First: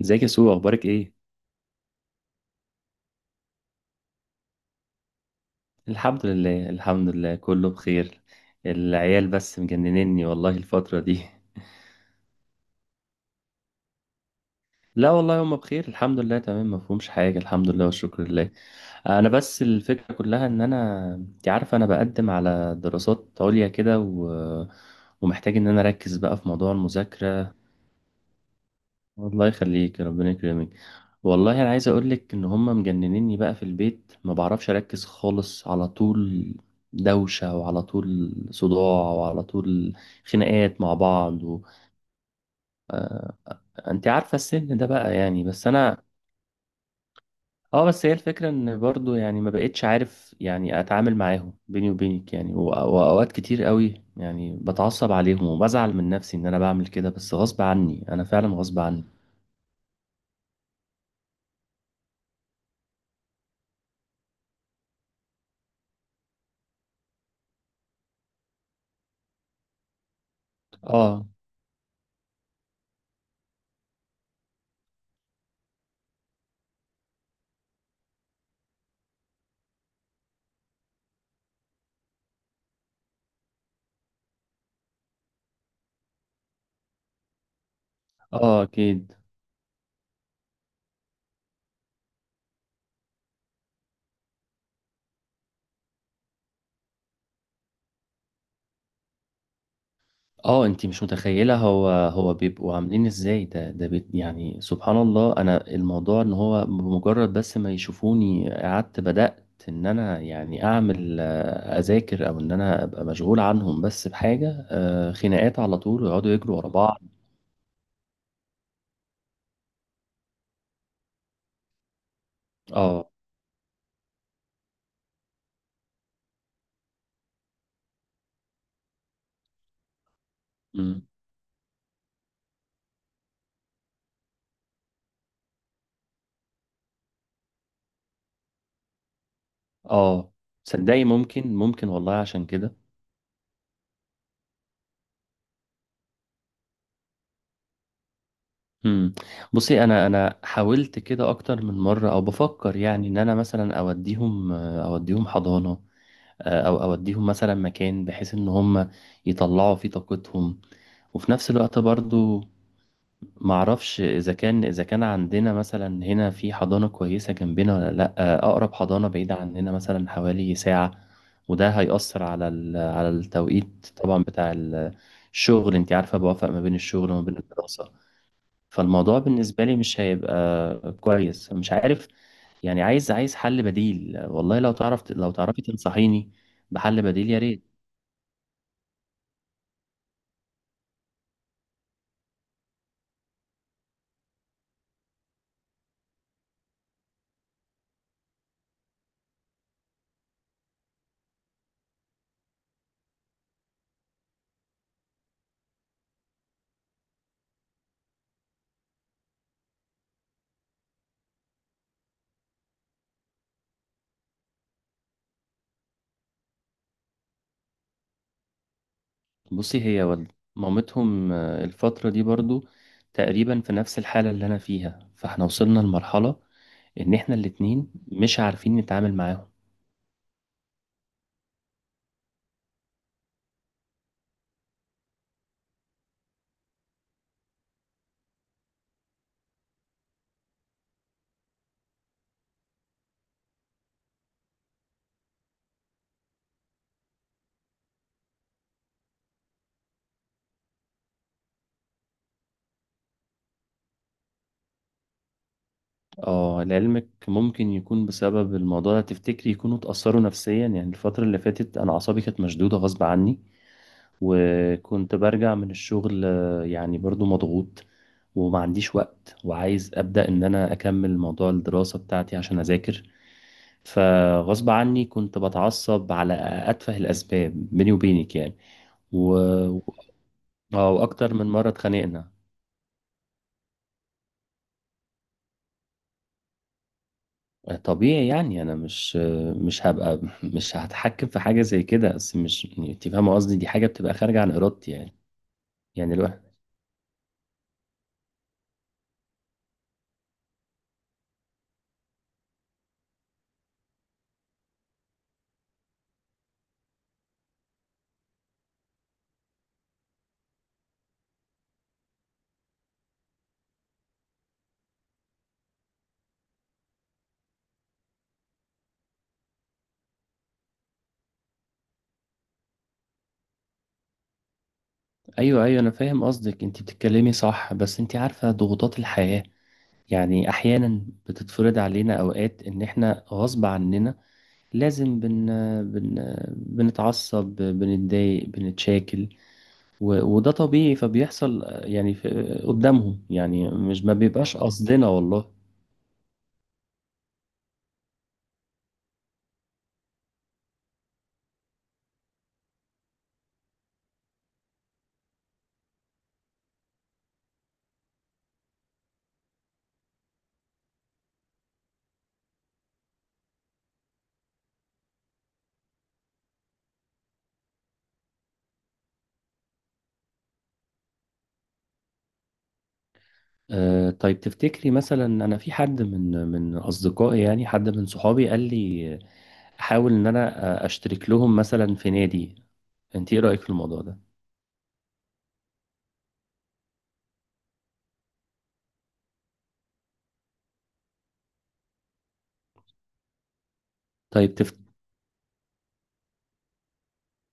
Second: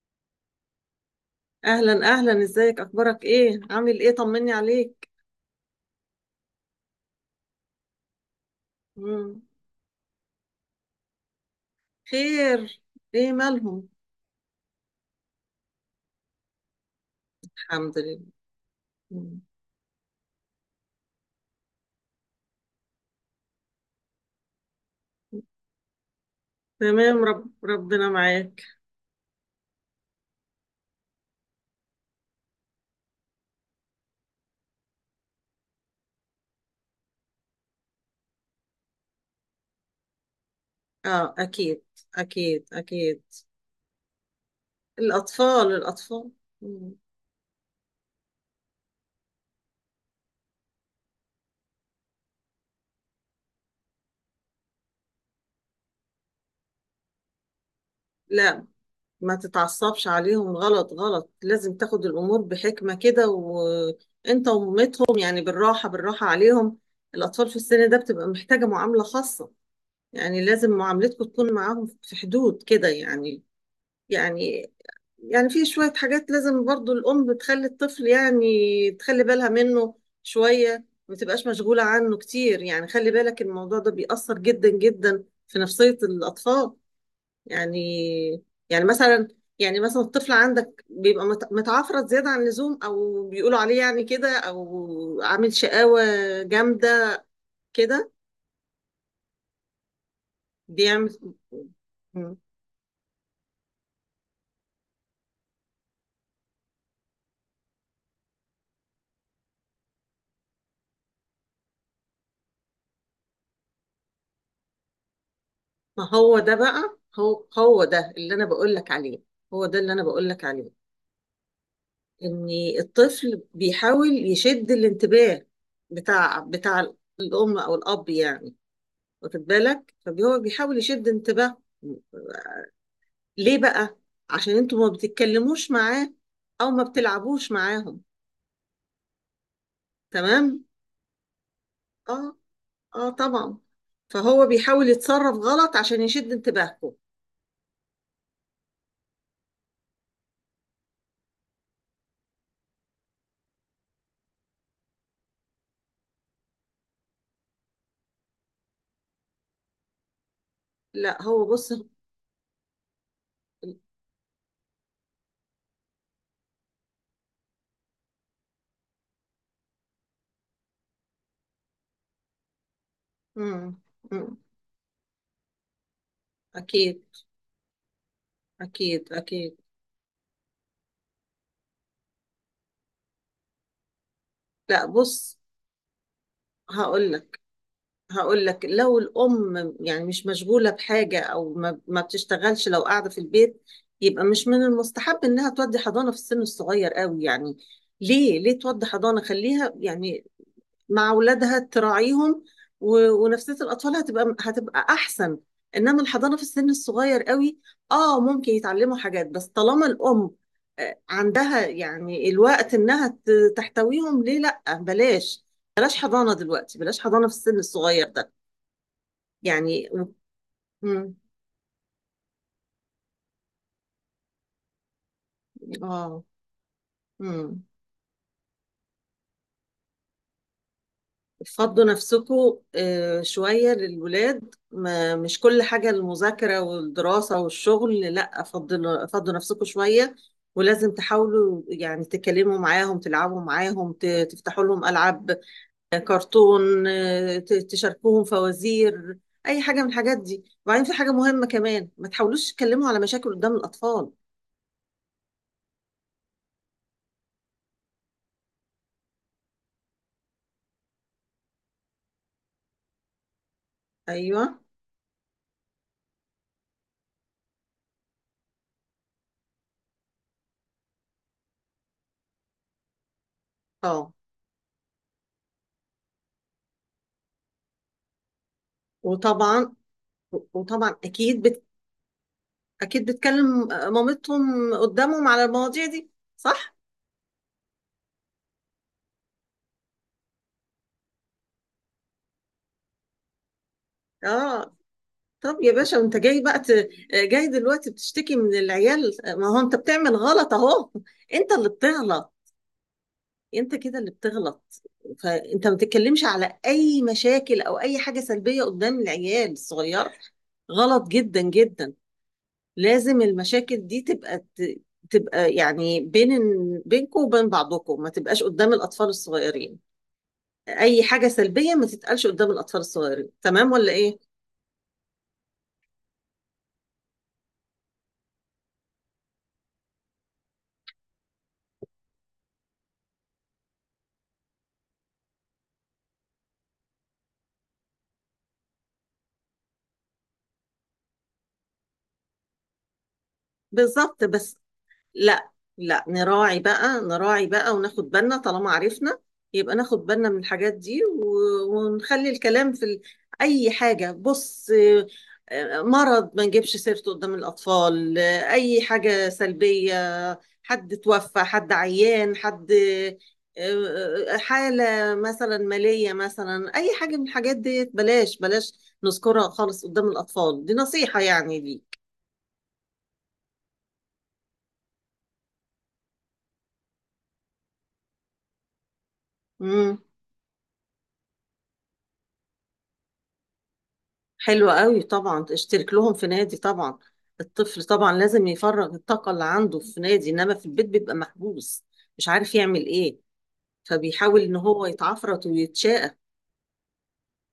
ازيك يا سو؟ اخبارك ايه؟ اهلا اهلا، ازيك؟ اخبارك ايه؟ عامل ايه؟ طمني عليك. الحمد لله، الحمد لله، كله بخير. العيال مم. بس مجننني والله الفترة دي. خير؟ ايه مالهم؟ لا والله هما بخير، الحمد لله، تمام، ما فيهمش حاجة، الحمد لله الحمد والشكر لله. لله. انا مم. بس الفكرة كلها ان انا انت عارفة انا بقدم على دراسات عليا كده ومحتاج ان انا اركز بقى في موضوع تمام، المذاكرة. ربنا معاك. الله يخليك، ربنا يكرمك. والله انا عايز اقول لك ان هم مجننيني بقى في البيت، ما بعرفش اركز خالص على طول، دوشة وعلى طول صداع وعلى طول خناقات مع اه، بعض اكيد، اكيد، اكيد. انت عارفة السن ده بقى، يعني بس الاطفال، انا الاطفال. مم. اه، بس هي الفكرة ان برضو يعني ما بقتش عارف يعني اتعامل معاهم بيني وبينك يعني واوقات كتير قوي يعني بتعصب عليهم وبزعل من نفسي ان انا بعمل كده، بس غصب عني انا فعلا لا، غصب عني. ما تتعصبش عليهم، غلط غلط. لازم تاخد الامور بحكمة كده، وانت ومامتهم يعني بالراحة بالراحة عليهم. الاطفال في السن ده بتبقى محتاجة معاملة خاصة. يعني لازم معاملتكم اه، تكون معاهم في حدود كده، يعني. يعني. يعني في شوية حاجات لازم برضو الأم بتخلي الطفل، يعني تخلي بالها منه. شوية ما تبقاش مشغولة عنه كتير، يعني خلي بالك، الموضوع ده بيأثر جدا جدا في نفسية الأطفال. يعني. اه، يعني اكيد. مثلا. يعني مثلا الطفل عندك بيبقى متعفرت زيادة عن اللزوم، أو بيقولوا عليه يعني كده، أو عامل شقاوة جامدة كده. اه انتي مش بيعمل. متخيلة هو بيبقوا عاملين ازاي، ده بيت يعني سبحان الله. انا الموضوع ان هو بمجرد بس ما يشوفوني قعدت بدأت ان انا يعني اعمل، اذاكر او ان انا ابقى مشغول عنهم بس بحاجة، خناقات على طول ما ويقعدوا هو ده يجروا ورا بقى، بعض. هو ده اللي أنا بقول لك عليه. هو ده اللي أنا بقول لك عليه. ان اه. الطفل بيحاول يشد الانتباه بتاع الام او الاب، يعني. واخد بالك؟ فهو بيحاول امم. يشد انتباه. ليه بقى؟ عشان انتوا ما بتتكلموش معاه، او ما بتلعبوش معاهم. اه، تمام. صدقي ممكن ممكن والله اه، عشان كده. اه طبعا. فهو بيحاول يتصرف غلط عشان يشد انتباهكم. امم. بصي، انا حاولت كده اكتر من مرة، او بفكر يعني ان انا مثلا اوديهم، اوديهم حضانة، او اوديهم مثلا مكان بحيث ان هم يطلعوا فيه طاقتهم، لا، وفي هو نفس بص. الوقت برضو معرفش اذا كان عندنا مثلا هنا في حضانة كويسة جنبنا ولا لا، اقرب حضانة بعيدة عننا مثلا حوالي ساعة، وده هيأثر على على مم. التوقيت طبعا مم. بتاع الشغل. انت عارفة بوافق ما بين اكيد، الشغل وما بين الدراسة. اكيد، فالموضوع اكيد. بالنسبة لي مش هيبقى كويس، مش عارف. يعني عايز عايز حل بديل، والله لو لا، تعرف لو بص تعرفي تنصحيني بحل هقول بديل يا لك. ريت. هقول لك لو الأم يعني مش مشغولة بحاجة، أو ما بتشتغلش، لو قاعدة في البيت، يبقى مش من المستحب إنها تودي حضانة في السن الصغير قوي، يعني. ليه تودي حضانة؟ خليها يعني مع أولادها تراعيهم ونفسية الأطفال هتبقى أحسن. إنما الحضانة في السن الصغير قوي، ممكن يتعلموا حاجات، بس طالما الأم عندها يعني الوقت إنها تحتويهم. ليه؟ لأ، بلاش. بلاش حضانة دلوقتي، بلاش حضانة في السن الصغير ده، بصي يعني. هي والد امم. مامتهم، الفترة دي برضو تقريبا في نفس الحالة اللي أنا فيها، فاحنا وصلنا اه، لمرحلة إن احنا امم. الاتنين مش عارفين نتعامل معاهم. فضوا نفسكم شوية للولاد. ما مش كل حاجة المذاكرة والدراسة والشغل. لا، فضوا نفسكم شوية. ولازم تحاولوا يعني تكلموا معاهم، تلعبوا معاهم، تفتحوا لهم ألعاب، كرتون، تشاركوهم فوازير، أي حاجة من الحاجات دي. وبعدين في حاجة مهمة كمان، ما تحاولوش تتكلموا على مشاكل قدام الأطفال. اه لعلمك ممكن يكون بسبب الموضوع ده، تفتكري يكونوا اتأثروا نفسيا؟ يعني الفترة اللي فاتت أنا أعصابي كانت مشدودة غصب عني، أيوه. وكنت برجع من الشغل، يعني برضو مضغوط، وما عنديش وقت وعايز أبدأ إن أنا أكمل موضوع الدراسة بتاعتي عشان أذاكر. اه فغصب عني كنت بتعصب على أتفه الأسباب بيني وبينك يعني و... وطبعا، آه، وطبعا وأكتر من أكيد. مرة اتخانقنا. اكيد بتكلم مامتهم قدامهم على المواضيع دي، صح؟ طبيعي يعني أنا مش هبقى مش هتحكم في حاجة زي كده، بس مش يعني، أنت فاهمة قصدي، دي حاجة بتبقى خارجة عن اه. إرادتي يعني. طب يا باشا، يعني وانت جاي الواحد. بقى جاي دلوقتي بتشتكي من العيال؟ ما هو انت بتعمل غلط اهو. انت اللي بتغلط. انت كده اللي بتغلط. فانت ما تتكلمش على اي مشاكل او اي حاجة سلبية قدام العيال الصغير. غلط جدا جدا. لازم المشاكل دي تبقى تبقى يعني بينكم وبين بعضكم، ما تبقاش قدام الاطفال الصغيرين. اي حاجه سلبيه ما تتقالش قدام الاطفال الصغيرين، تمام ولا ايه؟ ايوه، ايوه انا فاهم قصدك، انت بتتكلمي صح، بس انت عارفه ضغوطات الحياه يعني احيانا بتتفرض علينا، اوقات ان احنا غصب عننا لازم بن بن بنتعصب بنتضايق، بنتشاكل وده طبيعي فبيحصل يعني قدامهم يعني، مش ما بالظبط، بس. بيبقاش قصدنا لا. والله. لا، نراعي بقى، نراعي بقى، وناخد بالنا، طالما عرفنا يبقى ناخد بالنا من الحاجات دي ونخلي الكلام في أي حاجة. بص مرض ما نجيبش سيرته قدام الأطفال، أي حاجة سلبية، حد توفى، حد عيان، حد حالة مثلا مالية، مثلا أي حاجة من الحاجات دي، بلاش بلاش نذكرها خالص قدام الأطفال. دي نصيحة يعني ليك. آه طيب، تفتكري مثلا انا في حد من اصدقائي يعني حد من صحابي قال لي مم. احاول ان انا اشترك لهم مثلا في نادي، انت ايه رايك في الموضوع ده؟ حلو قوي طبعا، اشترك لهم في نادي، طبعا. الطفل طبعا لازم يفرغ الطاقة اللي عنده في نادي، انما في البيت بيبقى محبوس، مش عارف يعمل ايه، فبيحاول طيب ان تف... هو يتعفرط ويتشاقى.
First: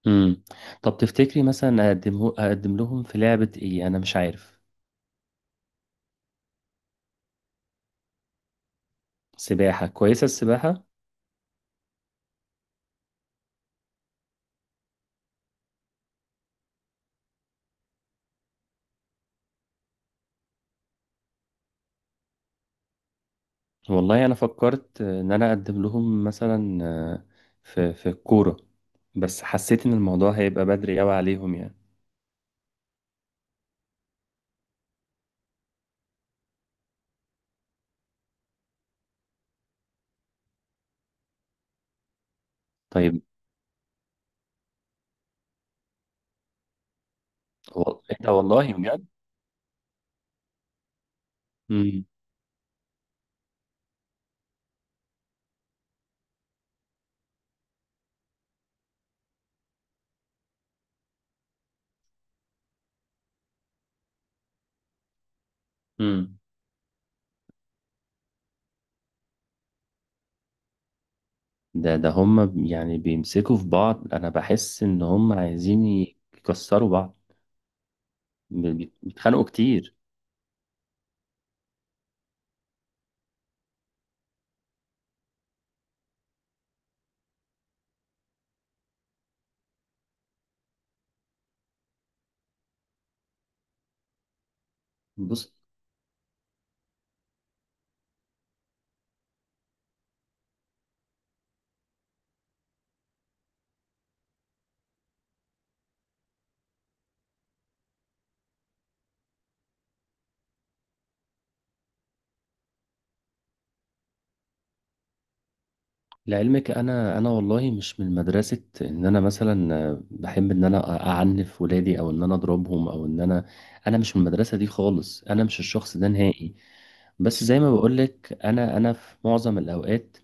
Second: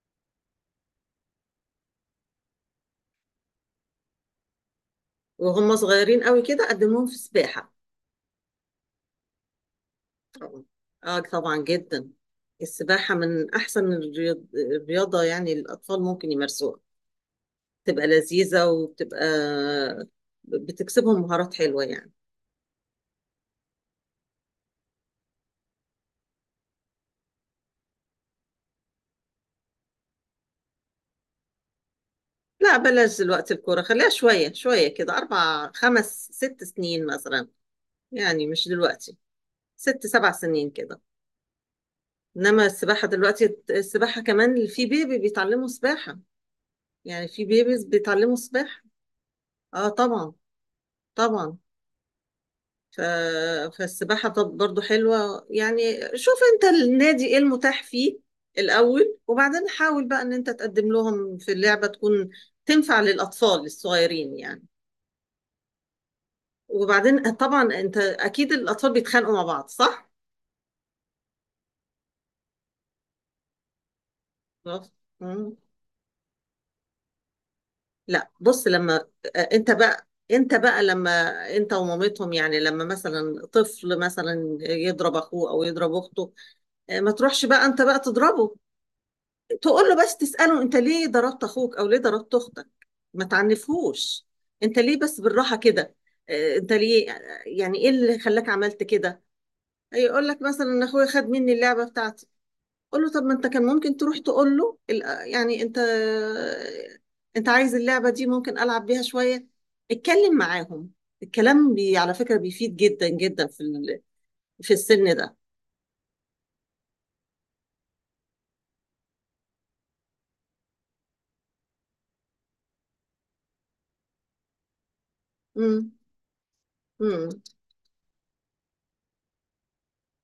مم. طب تفتكري مثلا اقدمه اقدم لهم في لعبة ايه، انا مش عارف. وهم صغيرين قوي كده، قدمهم في سباحة. سباحة، كويسة طبعا. السباحة. اه طبعا جدا. السباحة من احسن الرياضة يعني الاطفال ممكن يمارسوها، بتبقى لذيذة وبتبقى بتكسبهم مهارات حلوة، يعني. والله انا فكرت ان انا اقدم لهم مثلا، في الكورة، بس حسيت ان الموضوع هيبقى بدري قوي عليهم يعني. لا، بلاش دلوقتي الكورة، خليها شوية شوية كده، 4 5 6 سنين مثلا، يعني مش دلوقتي، 6 7 سنين كده. إنما السباحة طيب. دلوقتي، السباحة كمان في بيبي بيتعلموا سباحة، يعني في بيبيز هو ايه ده بيتعلموا والله سباحة. بجد؟ آه طبعا، طبعا. مم. ف... فالسباحة طب برضو حلوة، يعني. شوف أنت النادي إيه المتاح فيه الأول، وبعدين حاول بقى إن أنت تقدم لهم في اللعبة تكون تنفع للأطفال الصغيرين، يعني. مم. وبعدين طبعا انت اكيد الاطفال بيتخانقوا مع بعض، صح؟ ده هم يعني بيمسكوا في بعض، انا بحس خلاص. ان هم مم. عايزين يكسروا بعض، لا، بص لما بيتخانقوا انت كتير. بقى انت بقى لما انت ومامتهم يعني، لما مثلا طفل مثلا يضرب اخوه او يضرب اخته، ما تروحش بقى انت بقى تضربه، تقول له بس تسأله: انت ليه ضربت اخوك او ليه ضربت اختك؟ ما تعنفهوش. انت ليه بس، بص بالراحة كده، انت ليه، يعني ايه اللي خلاك عملت كده؟ هيقول لك مثلا ان اخويا خد مني اللعبة بتاعتي. قول له: طب ما انت كان ممكن تروح تقول له يعني انت عايز اللعبة دي، ممكن ألعب بيها شوية. اتكلم معاهم. الكلام على فكرة بيفيد جدا جدا في السن ده. لعلمك انا والله مش من مدرسه ان انا مثلا بحب ان انا اعنف ولادي او ان انا اضربهم او ان انا، انا مش من المدرسه دي خالص، انا مش امم، الشخص ده نهائي. امم. بس زي ما بقولك انا في معظم الاوقات،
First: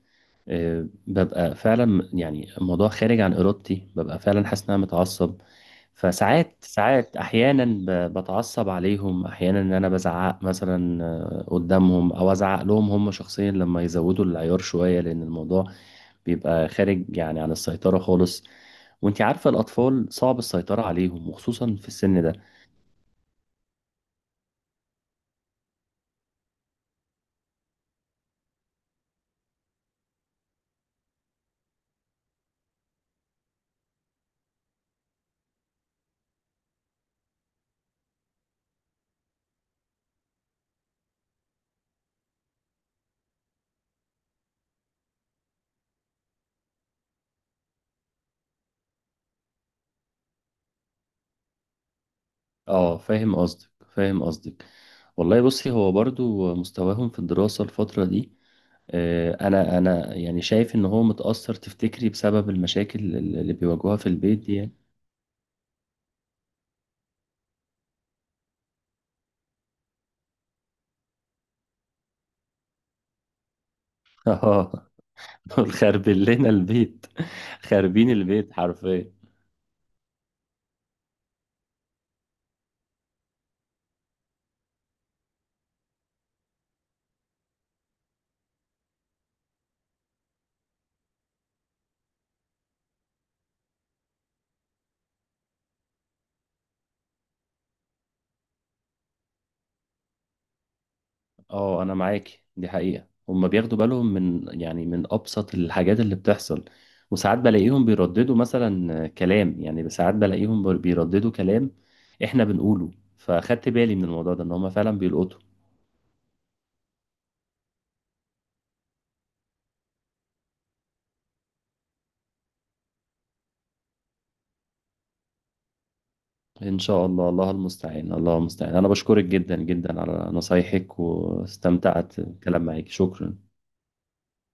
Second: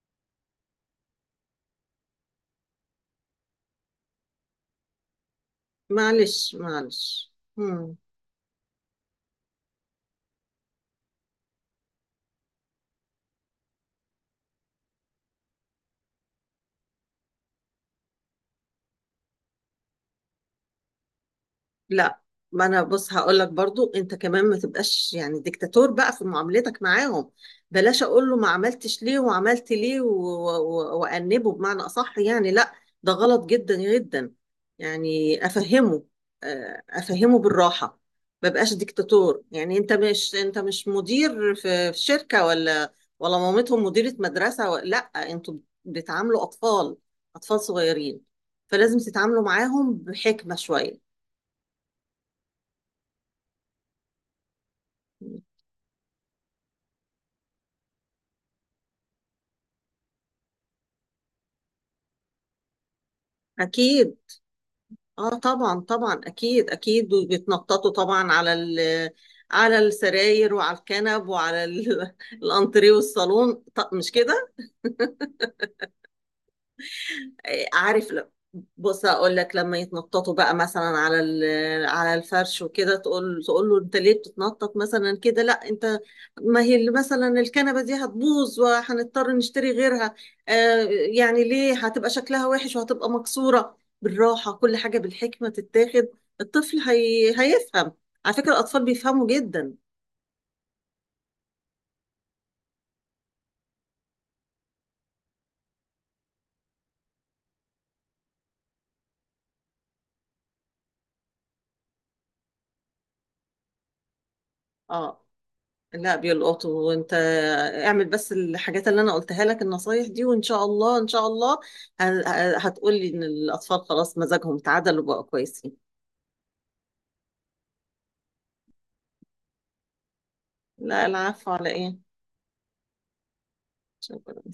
ببقى فعلا يعني الموضوع خارج عن ارادتي، ببقى فعلا حاسس ان انا متعصب. معلش، فساعات ساعات معلش. احيانا امم. بتعصب عليهم احيانا ان انا بزعق مثلا، قدامهم او ازعق لهم هم شخصيا لما يزودوا العيار شويه، لان الموضوع بيبقى خارج يعني عن السيطرة خالص. وانت عارفة الأطفال صعب السيطرة عليهم وخصوصا في لا، السن ده. ما انا، بص هقول لك برضو، انت كمان ما تبقاش يعني ديكتاتور بقى في معاملتك معاهم. بلاش اقول له ما عملتش ليه وعملت ليه وانبه بمعنى اصح، يعني لا، ده غلط جدا جدا. يعني افهمه، افهمه بالراحة. ما بقاش ديكتاتور، يعني انت مش مدير في شركة، ولا مامتهم مديرة مدرسة لا. انتوا بتعاملوا اطفال، اطفال صغيرين، فلازم تتعاملوا معاهم بحكمة شوية. اه فاهم قصدك، فاهم قصدك. والله بصي هو برضو مستواهم في الدراسة الفترة دي، انا يعني شايف ان هو متأثر، تفتكري بسبب المشاكل اللي بيواجهوها في أكيد. البيت دي يعني؟ آه طبعا، طبعا، أكيد، أكيد، وبيتنططوا طبعا على السراير وعلى الكنب وعلى الأنتريه والصالون، مش كده؟ اه. دول خربين لنا البيت، خاربين عارف البيت بص حرفيا. اقول لك لما يتنططوا بقى مثلا على على الفرش وكده، تقول له: انت ليه بتتنطط مثلا كده؟ لا انت، ما هي اللي مثلا الكنبه دي هتبوظ وهنضطر نشتري غيرها. آه، يعني ليه هتبقى شكلها وحش وهتبقى مكسوره. بالراحه كل حاجه بالحكمه تتاخد. الطفل هيفهم. على فكره الاطفال بيفهموا جدا. اه انا معاكي، دي حقيقة هما بياخدوا بالهم من يعني من ابسط الحاجات اللي بتحصل، وساعات بلاقيهم بيرددوا مثلا كلام، يعني ساعات بلاقيهم بيرددوا كلام احنا بنقوله، فاخدت بالي من الموضوع ده ان هما فعلا اه، بيلقطوا. لا بيلقطوا. وانت اعمل بس الحاجات اللي انا قلتها لك، النصايح دي، وان شاء الله، ان شاء الله، هتقولي ان الاطفال خلاص مزاجهم تعدل وبقوا كويسين. ان شاء الله، الله المستعان، الله المستعان. انا بشكرك جدا جدا على نصايحك لا، العفو، على ايه؟ واستمتعت بالكلام معاكي، شكرا. شكرا.